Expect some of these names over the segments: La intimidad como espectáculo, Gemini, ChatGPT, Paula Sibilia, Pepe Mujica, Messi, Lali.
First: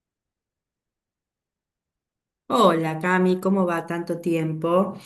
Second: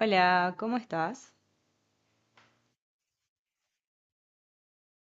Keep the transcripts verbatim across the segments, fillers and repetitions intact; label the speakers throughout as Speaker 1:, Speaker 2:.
Speaker 1: Hola, ¿cómo estás?
Speaker 2: Hola Cami, ¿cómo va tanto tiempo?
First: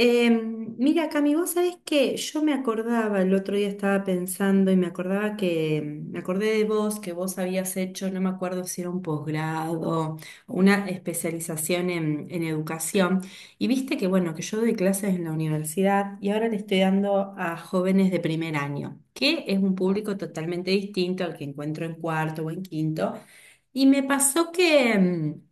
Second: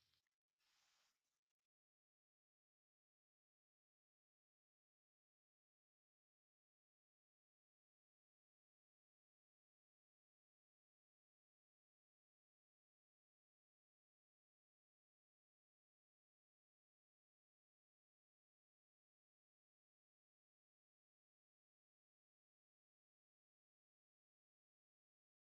Speaker 2: Em, mira Cami, vos sabés que yo me acordaba, el otro día estaba pensando y me acordaba que, me acordé de vos, que vos habías hecho, no me acuerdo si era un posgrado, una especialización en, en educación. Y viste que, bueno, que yo doy clases en la universidad y ahora le estoy dando a jóvenes de primer año, que es un público totalmente distinto al que encuentro en cuarto o en quinto. Y me pasó que... em,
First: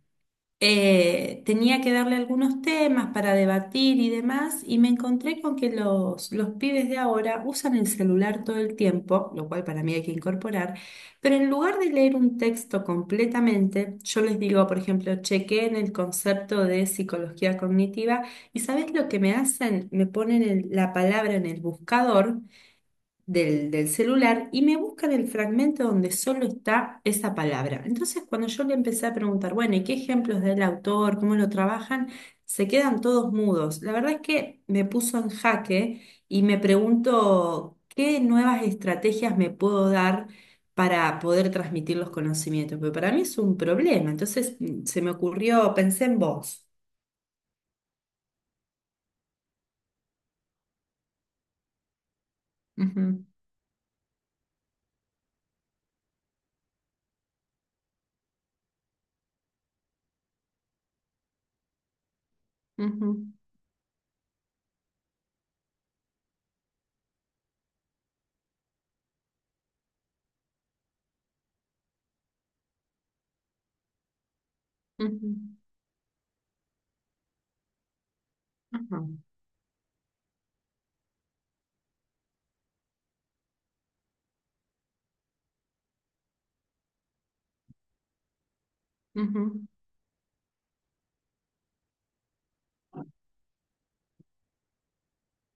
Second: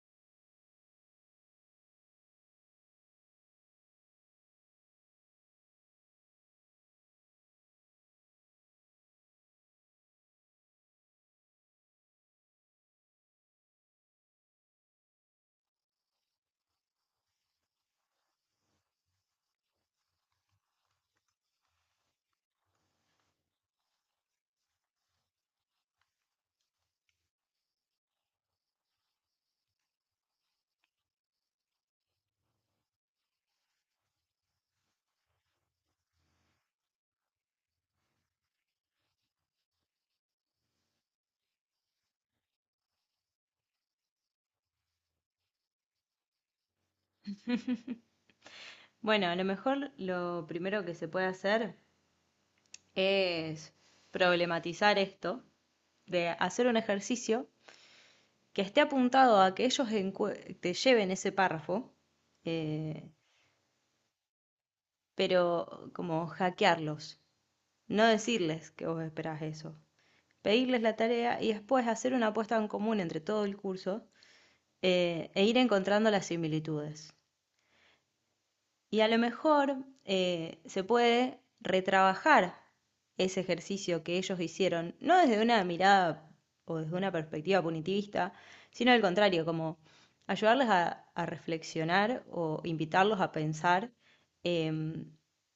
Speaker 2: eh, tenía que darle algunos temas para debatir y demás, y me encontré con que los, los pibes de ahora usan el celular todo el tiempo, lo cual para mí hay que incorporar, pero en lugar de leer un texto completamente, yo les digo, por ejemplo, chequeen el concepto de psicología cognitiva, y ¿sabes lo que me hacen? Me ponen el- la palabra en el buscador del, del celular y me busca del fragmento donde solo está esa palabra. Entonces, cuando yo le empecé a preguntar, bueno, ¿y qué ejemplos del autor? ¿Cómo lo trabajan? Se quedan todos mudos. La verdad es que me puso en jaque y me pregunto qué nuevas estrategias me puedo dar para poder transmitir los conocimientos, pero para mí es un problema. Entonces mm, se me ocurrió, pensé en vos.
Speaker 1: Bueno, a lo mejor lo primero que se puede hacer
Speaker 2: Ujú,
Speaker 1: es problematizar esto, de hacer un ejercicio que esté apuntado a que ellos encu- te lleven ese párrafo, eh,
Speaker 2: ujú,
Speaker 1: pero como hackearlos, no decirles que vos esperás eso, pedirles la tarea y después hacer una apuesta en común entre todo el curso, eh, e ir
Speaker 2: ujú,
Speaker 1: encontrando las similitudes. Y
Speaker 2: ajá,
Speaker 1: a lo mejor eh, se puede retrabajar ese ejercicio que ellos hicieron, no desde una mirada o desde una perspectiva punitivista, sino al contrario,
Speaker 2: ujú,
Speaker 1: como ayudarles a, a reflexionar o invitarlos a pensar em,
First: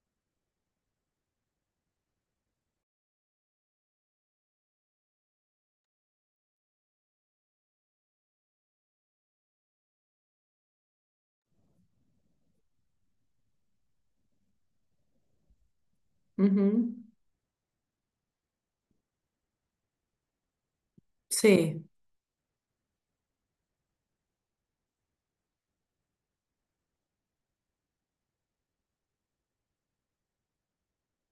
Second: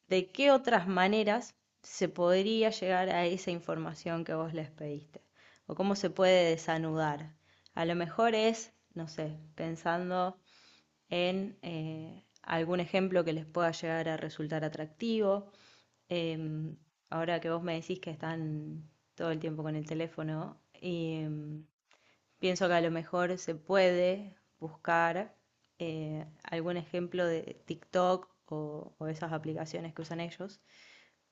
Speaker 1: de qué otras maneras se podría llegar a esa información que vos les pediste o cómo se puede desanudar. A lo mejor es, no sé, pensando en eh, algún ejemplo que les pueda llegar a resultar atractivo. Eh,
Speaker 2: ujú.
Speaker 1: Ahora que vos me decís que están todo el tiempo con el teléfono, y, em,
Speaker 2: Sí.
Speaker 1: pienso que a lo mejor se puede buscar eh, algún ejemplo de TikTok o, o esas aplicaciones que usan ellos,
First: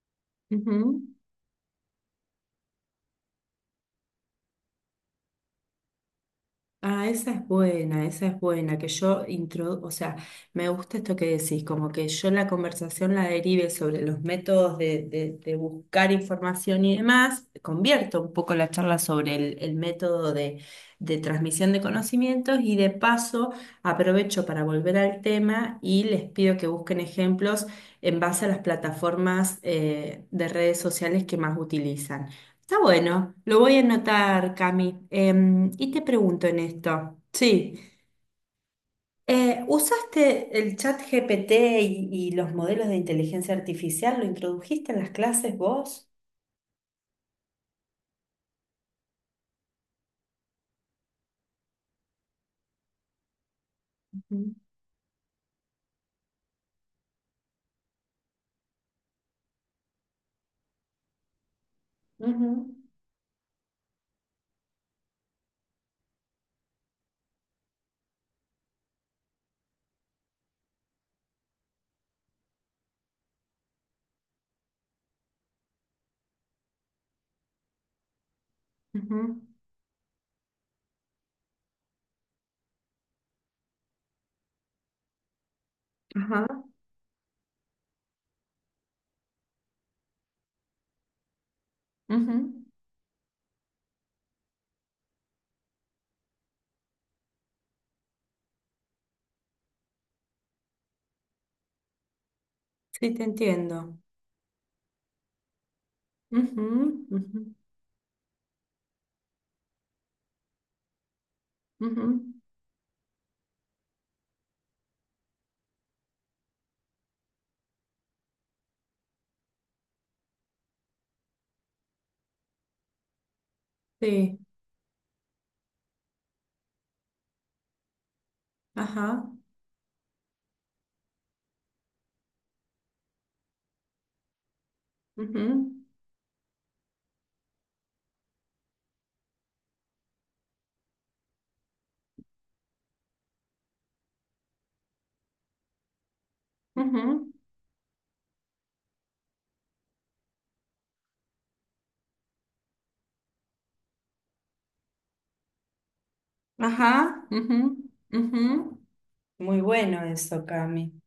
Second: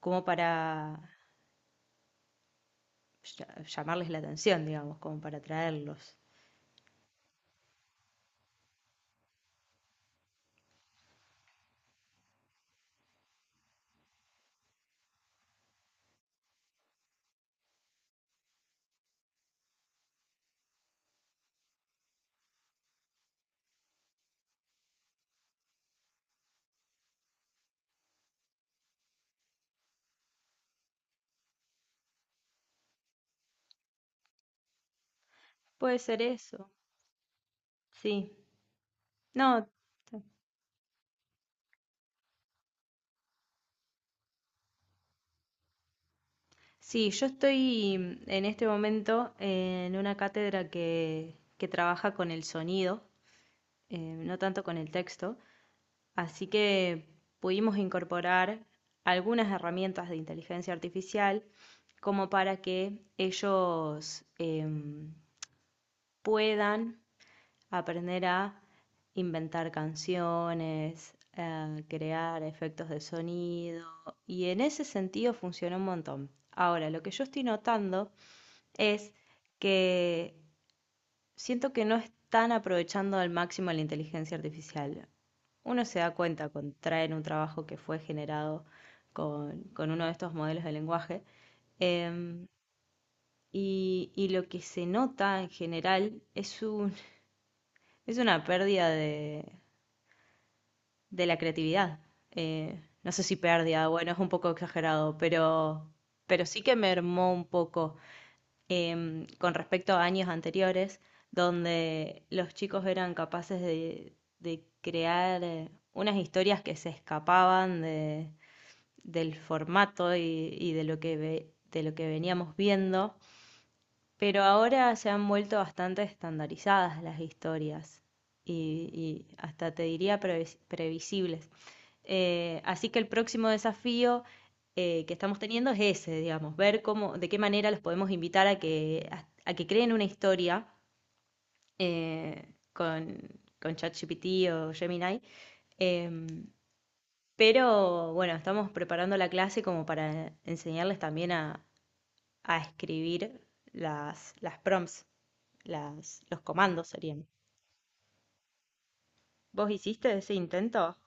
Speaker 1: como para llamarles la atención, digamos, como para atraerlos.
Speaker 2: Ah, esa es buena, esa es buena, que yo intro, o sea, me gusta esto que decís, como que yo la conversación la derive sobre los métodos de, de- de buscar información y demás, convierto un poco la charla sobre el, el método de, de transmisión de conocimientos y de paso aprovecho para volver al tema y les pido que busquen ejemplos en base a las plataformas eh, de redes sociales que más utilizan. Está bueno, lo voy a anotar, Cami. Em, y
Speaker 1: Puede
Speaker 2: te
Speaker 1: ser
Speaker 2: pregunto en
Speaker 1: eso,
Speaker 2: esto. Sí,
Speaker 1: sí.
Speaker 2: eh,
Speaker 1: No,
Speaker 2: ¿usaste el chat G P T y, y los modelos de inteligencia artificial? ¿Lo introdujiste en las clases vos?
Speaker 1: sí, yo estoy en este momento en una cátedra que, que trabaja con el sonido, eh, no
Speaker 2: Ujú,
Speaker 1: tanto con el texto, así que pudimos incorporar algunas herramientas de inteligencia artificial como para
Speaker 2: ujú,
Speaker 1: que ellos em, puedan aprender a inventar canciones, a crear efectos de sonido, y en ese sentido funciona un montón. Ahora, lo que yo estoy notando es
Speaker 2: ujú,
Speaker 1: que siento que no están aprovechando al máximo la inteligencia artificial. Uno se da
Speaker 2: ajá,
Speaker 1: cuenta cuando traen un trabajo que fue generado con, con uno de estos modelos de lenguaje. em,
Speaker 2: ujú.
Speaker 1: y, y lo que se nota en general es un, es una pérdida de, de la creatividad. Eh, no
Speaker 2: Sí,
Speaker 1: sé
Speaker 2: te
Speaker 1: si pérdida,
Speaker 2: entiendo.
Speaker 1: bueno, es un poco exagerado, pero, pero sí
Speaker 2: Ujú,
Speaker 1: que mermó
Speaker 2: ujú,
Speaker 1: un poco em, con respecto a años anteriores,
Speaker 2: ujú.
Speaker 1: donde los chicos eran capaces de, de crear eh, unas historias que se escapaban de, del formato y, y de lo que ve- de lo que veníamos viendo,
Speaker 2: Sí,
Speaker 1: pero ahora se han vuelto bastante estandarizadas las historias y,
Speaker 2: ajá,
Speaker 1: y hasta te diría previs- previsibles. Eh, así que el próximo desafío eh, que estamos teniendo
Speaker 2: ujú,
Speaker 1: es ese, digamos, ver cómo, de qué manera los podemos invitar a que, a, a que creen una historia eh, con, con ChatGPT o Gemini. Em,
Speaker 2: ujú,
Speaker 1: pero bueno, estamos preparando la clase como para enseñarles también a, a escribir las, las prompts, las, los comandos
Speaker 2: ajá,
Speaker 1: serían.
Speaker 2: ujú, ujú. Muy
Speaker 1: ¿Vos
Speaker 2: bueno
Speaker 1: hiciste ese
Speaker 2: eso, Cami.
Speaker 1: intento?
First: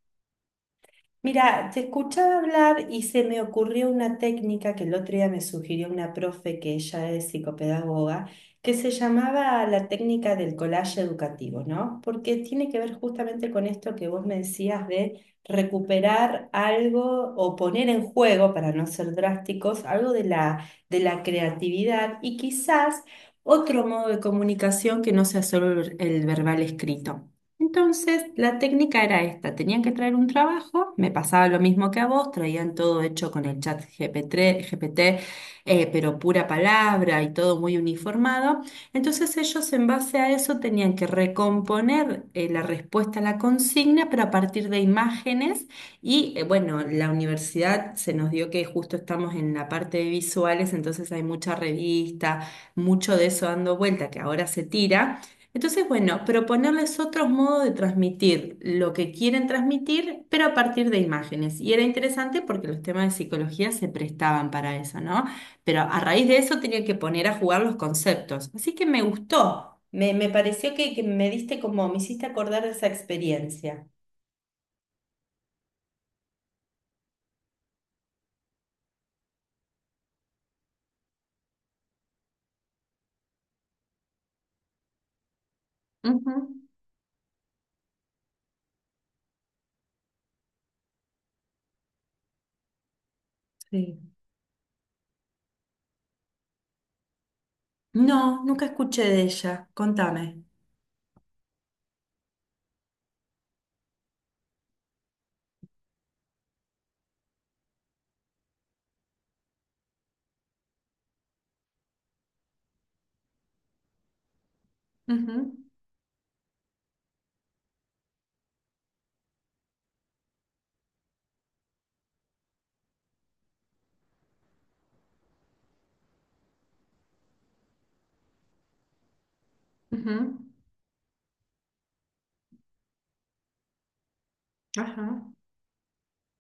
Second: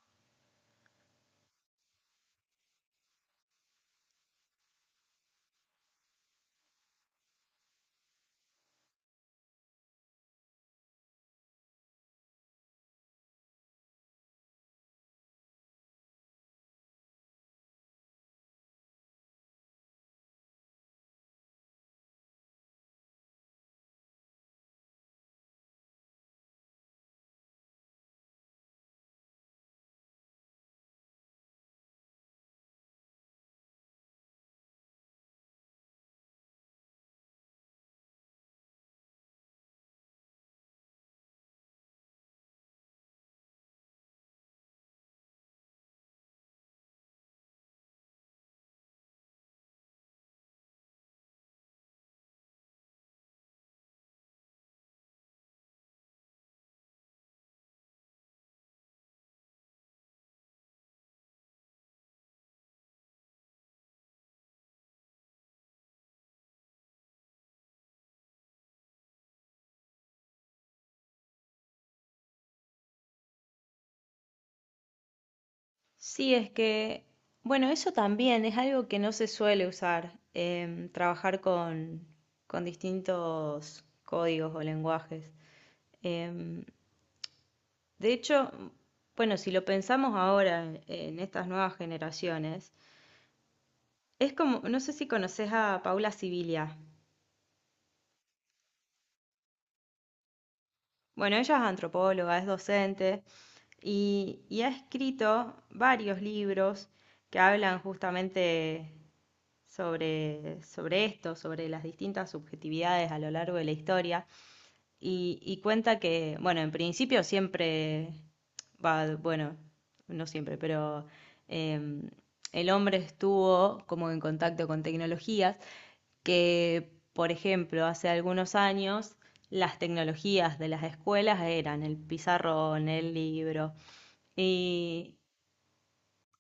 Speaker 2: Mira, te escuchaba hablar y se me ocurrió una técnica que el otro día me sugirió una profe que ella es psicopedagoga, que se llamaba la técnica del collage educativo, ¿no? Porque tiene que ver justamente con esto que vos me decías de recuperar algo o poner en juego, para no ser drásticos, algo de la, de la creatividad y quizás otro modo de comunicación que no sea solo el el verbal escrito. Entonces, la técnica era esta, tenían que traer un trabajo, me pasaba lo mismo que a vos, traían todo hecho con el chat G P T, G P T, eh, pero pura palabra y todo muy uniformado. Entonces ellos en base a eso tenían que recomponer eh, la respuesta a la consigna, pero a partir de imágenes y eh, bueno, la universidad se nos dio que justo estamos en la parte de visuales, entonces hay mucha revista, mucho de eso dando vuelta que ahora se tira. Entonces, bueno, proponerles otros modos de transmitir lo que quieren transmitir, pero a partir de imágenes. Y era interesante porque los temas de psicología se prestaban para eso, ¿no? Pero a raíz de eso tenía que poner a jugar los conceptos. Así que me gustó, me, me pareció que, que me diste como, me hiciste acordar de esa experiencia.
Speaker 1: Sí, es que, bueno, eso también es algo que no se suele usar, em, trabajar con, con distintos códigos o lenguajes.
Speaker 2: Ujú.
Speaker 1: Em, de hecho, bueno, si lo pensamos ahora en, en estas nuevas generaciones,
Speaker 2: Sí.
Speaker 1: es como, no sé si conoces a Paula Sibilia.
Speaker 2: No, nunca escuché de ella, contame.
Speaker 1: Bueno, ella es antropóloga, es docente, Y, y ha escrito varios libros que hablan justamente sobre, sobre esto, sobre las distintas subjetividades a lo largo de la historia. Y, y
Speaker 2: Ujú,
Speaker 1: cuenta que, bueno, en principio siempre, va, bueno, no siempre, pero em, el hombre estuvo como en contacto con tecnologías que, por ejemplo, hace algunos años las
Speaker 2: ujú,
Speaker 1: tecnologías de las escuelas eran el pizarrón, el libro, y,
Speaker 2: ajá.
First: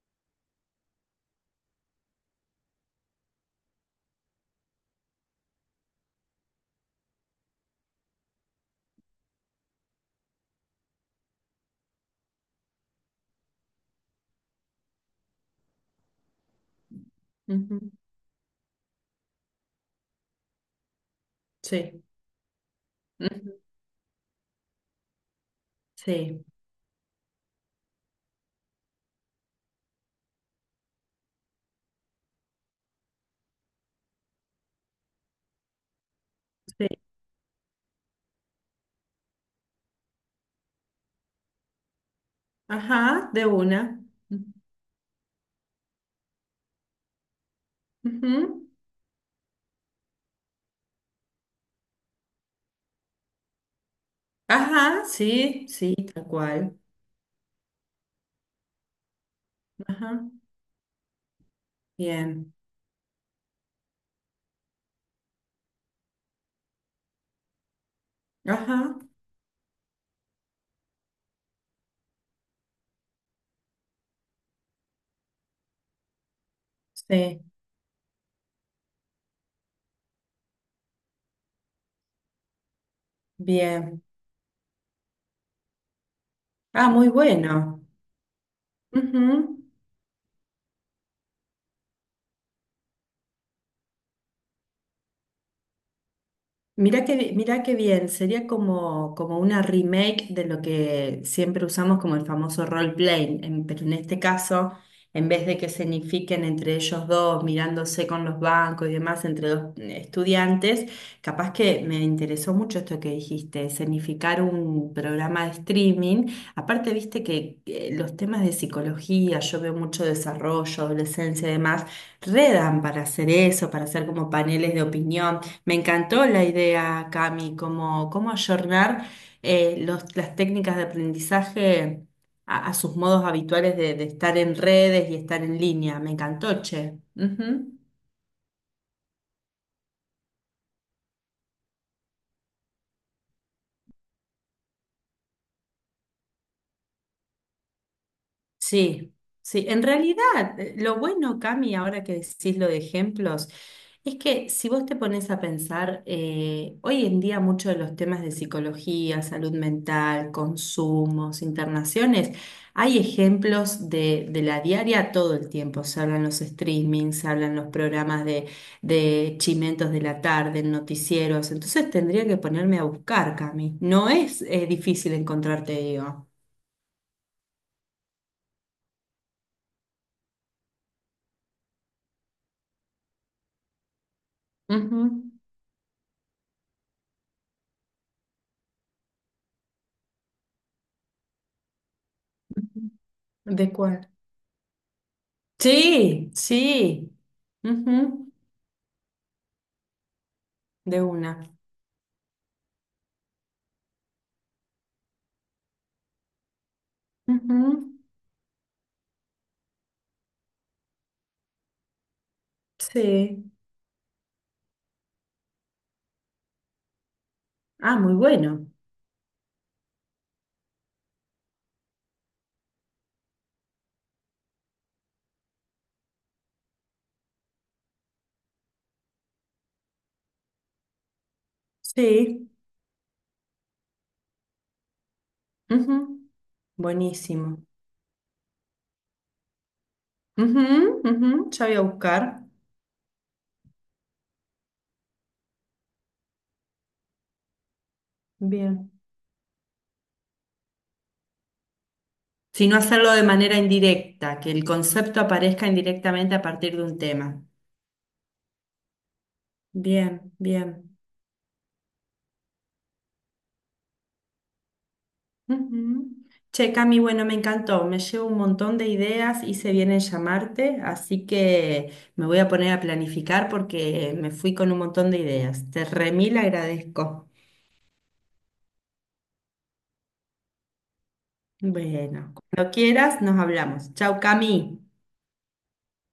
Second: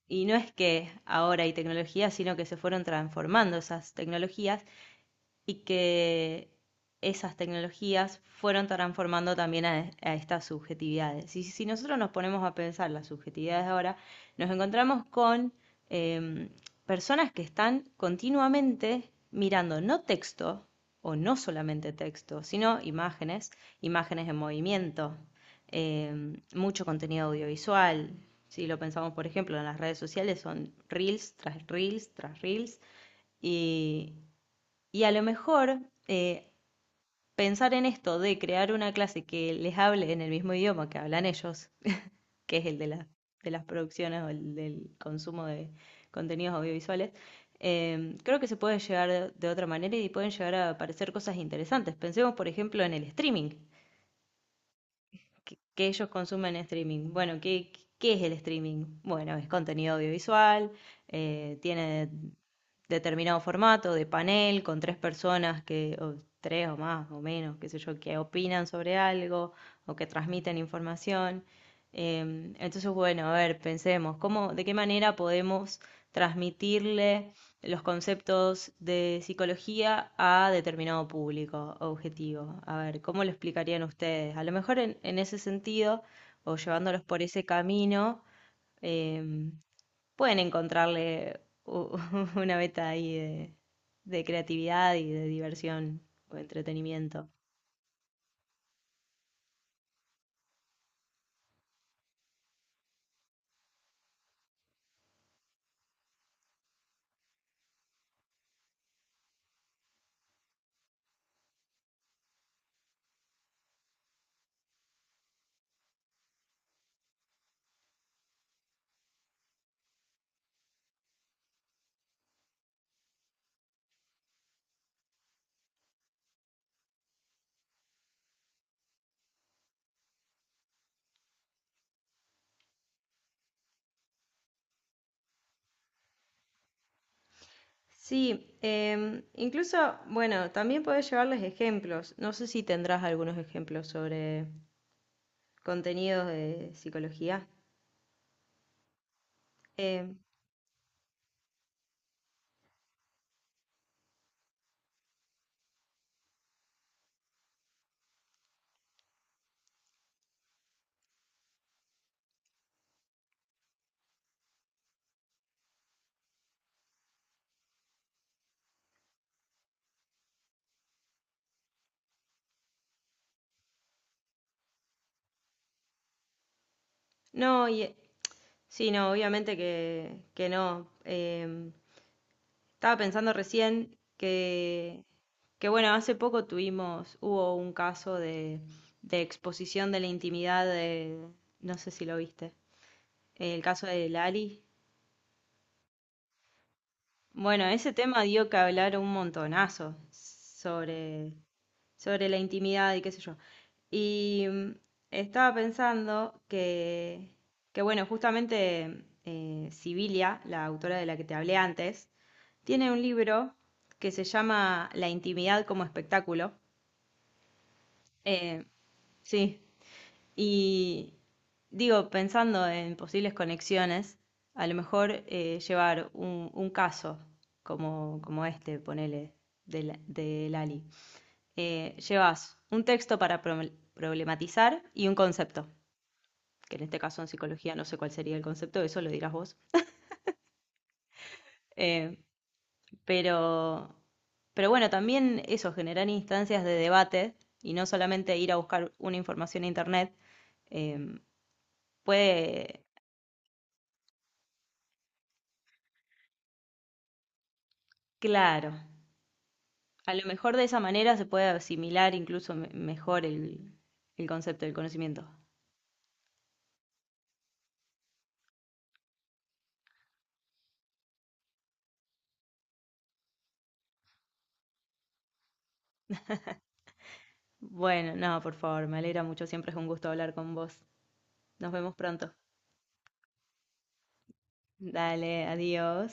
Speaker 1: y no es que ahora hay tecnologías, sino que se fueron transformando esas tecnologías y que esas tecnologías fueron transformando también a, a estas subjetividades. Y si nosotros nos ponemos a pensar las subjetividades ahora, nos encontramos con eh, personas que están
Speaker 2: Ujú.
Speaker 1: continuamente mirando no texto, o no solamente
Speaker 2: Sí,
Speaker 1: texto, sino imágenes,
Speaker 2: ujú,
Speaker 1: imágenes en movimiento, eh,
Speaker 2: sí,
Speaker 1: mucho contenido audiovisual. Si lo pensamos, por ejemplo, en las redes sociales son reels tras reels tras reels, y y a lo mejor eh,
Speaker 2: sí.
Speaker 1: pensar en esto de crear una clase que les hable en el mismo idioma que hablan ellos, que es el de, la-
Speaker 2: Ajá, de
Speaker 1: de las
Speaker 2: una.
Speaker 1: producciones o el del consumo de contenidos audiovisuales, eh, creo que se
Speaker 2: Ujú.
Speaker 1: puede llegar de, de otra manera y pueden llegar a aparecer cosas interesantes. Pensemos, por ejemplo, en el streaming
Speaker 2: Ajá,
Speaker 1: que,
Speaker 2: sí,
Speaker 1: que
Speaker 2: sí,
Speaker 1: ellos
Speaker 2: tal
Speaker 1: consumen en
Speaker 2: cual.
Speaker 1: streaming. Bueno, ¿qué, qué es el streaming? Bueno, es contenido
Speaker 2: Ajá,
Speaker 1: audiovisual, eh, tiene
Speaker 2: bien.
Speaker 1: determinado formato de panel con tres personas que, o tres o más o menos, qué sé yo, que opinan
Speaker 2: Ajá,
Speaker 1: sobre algo o que transmiten información. Eh, entonces, bueno, a ver, pensemos, ¿cómo, de qué manera podemos transmitirle
Speaker 2: sí,
Speaker 1: los conceptos de psicología a determinado público objetivo? A ver, ¿cómo lo explicarían
Speaker 2: bien.
Speaker 1: ustedes? A lo mejor en, en ese sentido, o
Speaker 2: Ah,
Speaker 1: llevándolos
Speaker 2: muy
Speaker 1: por ese
Speaker 2: bueno.
Speaker 1: camino,
Speaker 2: Ujú.
Speaker 1: eh, pueden encontrarle u- una beta ahí de, de creatividad y de diversión o
Speaker 2: Mira qué,
Speaker 1: entretenimiento.
Speaker 2: bi- mirá qué bien, sería como, como una remake de lo que siempre usamos como el famoso role-playing, en- pero en este caso, en vez de que se entre ellos dos, mirándose con los bancos y demás, entre dos eh, estudiantes, capaz que me interesó mucho esto que dijiste, escenificar un programa de streaming. Aparte, viste que eh, los temas de psicología, yo veo mucho desarrollo, adolescencia y demás, redan para hacer eso, para hacer como paneles de opinión. Me encantó la idea, Cami, como cómo ayornar eh, los- las técnicas de aprendizaje a, a sus modos habituales de, de estar en redes y estar en línea. Me encantó, che. Ujú.
Speaker 1: Sí, em, incluso, bueno, también podés llevarles ejemplos. No sé si tendrás algunos ejemplos sobre contenidos de psicología.
Speaker 2: Sí, sí, en
Speaker 1: Em,
Speaker 2: realidad eh, lo bueno, Cami, ahora que decís lo de ejemplos, es que si vos te pones a pensar, eh, hoy en día muchos de los temas de psicología, salud mental, consumos, internaciones, hay ejemplos de, de la diaria todo el tiempo. Se hablan los streamings, se hablan los programas de, de chimentos de la tarde, en noticieros. Entonces tendría que ponerme a buscar, Cami. No es eh, difícil encontrarte, digo.
Speaker 1: No, y, eh, sí, no, obviamente que, que no. Em, estaba pensando recién que, que, bueno, hace poco tuvimos, hubo un caso de, de exposición de la intimidad de, no sé si lo viste,
Speaker 2: Ujú.
Speaker 1: el
Speaker 2: ¿De
Speaker 1: caso de
Speaker 2: cuál?
Speaker 1: Lali.
Speaker 2: Sí, sí.
Speaker 1: Bueno, ese tema
Speaker 2: Ujú,
Speaker 1: dio que hablar un montonazo
Speaker 2: de
Speaker 1: sobre,
Speaker 2: una.
Speaker 1: sobre la intimidad y qué sé yo. Y mm, estaba pensando que, que
Speaker 2: Ujú,
Speaker 1: bueno, justamente eh, Sibilia, la autora de la que te hablé antes, tiene un
Speaker 2: sí.
Speaker 1: libro que se llama La intimidad como espectáculo.
Speaker 2: Ah, muy
Speaker 1: Eh,
Speaker 2: bueno.
Speaker 1: sí, y digo, pensando en posibles conexiones, a lo mejor eh, llevar un, un caso como, como este, ponele, de, la- de Lali, eh,
Speaker 2: Sí,
Speaker 1: llevas un texto para pro- problematizar y un concepto,
Speaker 2: ujú,
Speaker 1: que en este caso en
Speaker 2: buenísimo.
Speaker 1: psicología no sé cuál sería el concepto, eso lo dirás vos.
Speaker 2: Ujú, ujú, ya voy a
Speaker 1: Eh,
Speaker 2: buscar.
Speaker 1: pero, pero bueno, también eso, generar instancias de debate y no solamente ir a
Speaker 2: Bien.
Speaker 1: buscar una información en internet, eh,
Speaker 2: Sino
Speaker 1: puede,
Speaker 2: hacerlo de manera indirecta, que el concepto aparezca indirectamente a partir de un tema.
Speaker 1: claro, a lo
Speaker 2: Bien,
Speaker 1: mejor de esa
Speaker 2: bien.
Speaker 1: manera se puede asimilar incluso me- mejor el, el concepto del conocimiento.
Speaker 2: Ujú. Che, Cami, bueno, me encantó, me llevo un montón de ideas, hice bien en llamarte, así que me voy a poner a planificar porque me fui con un montón de ideas. Te remil agradezco.
Speaker 1: Bueno, no, por favor, me alegra mucho, siempre es un gusto hablar con vos. Nos vemos pronto.
Speaker 2: Bueno, cuando quieras nos hablamos. Chau, Cami.
Speaker 1: Dale, adiós.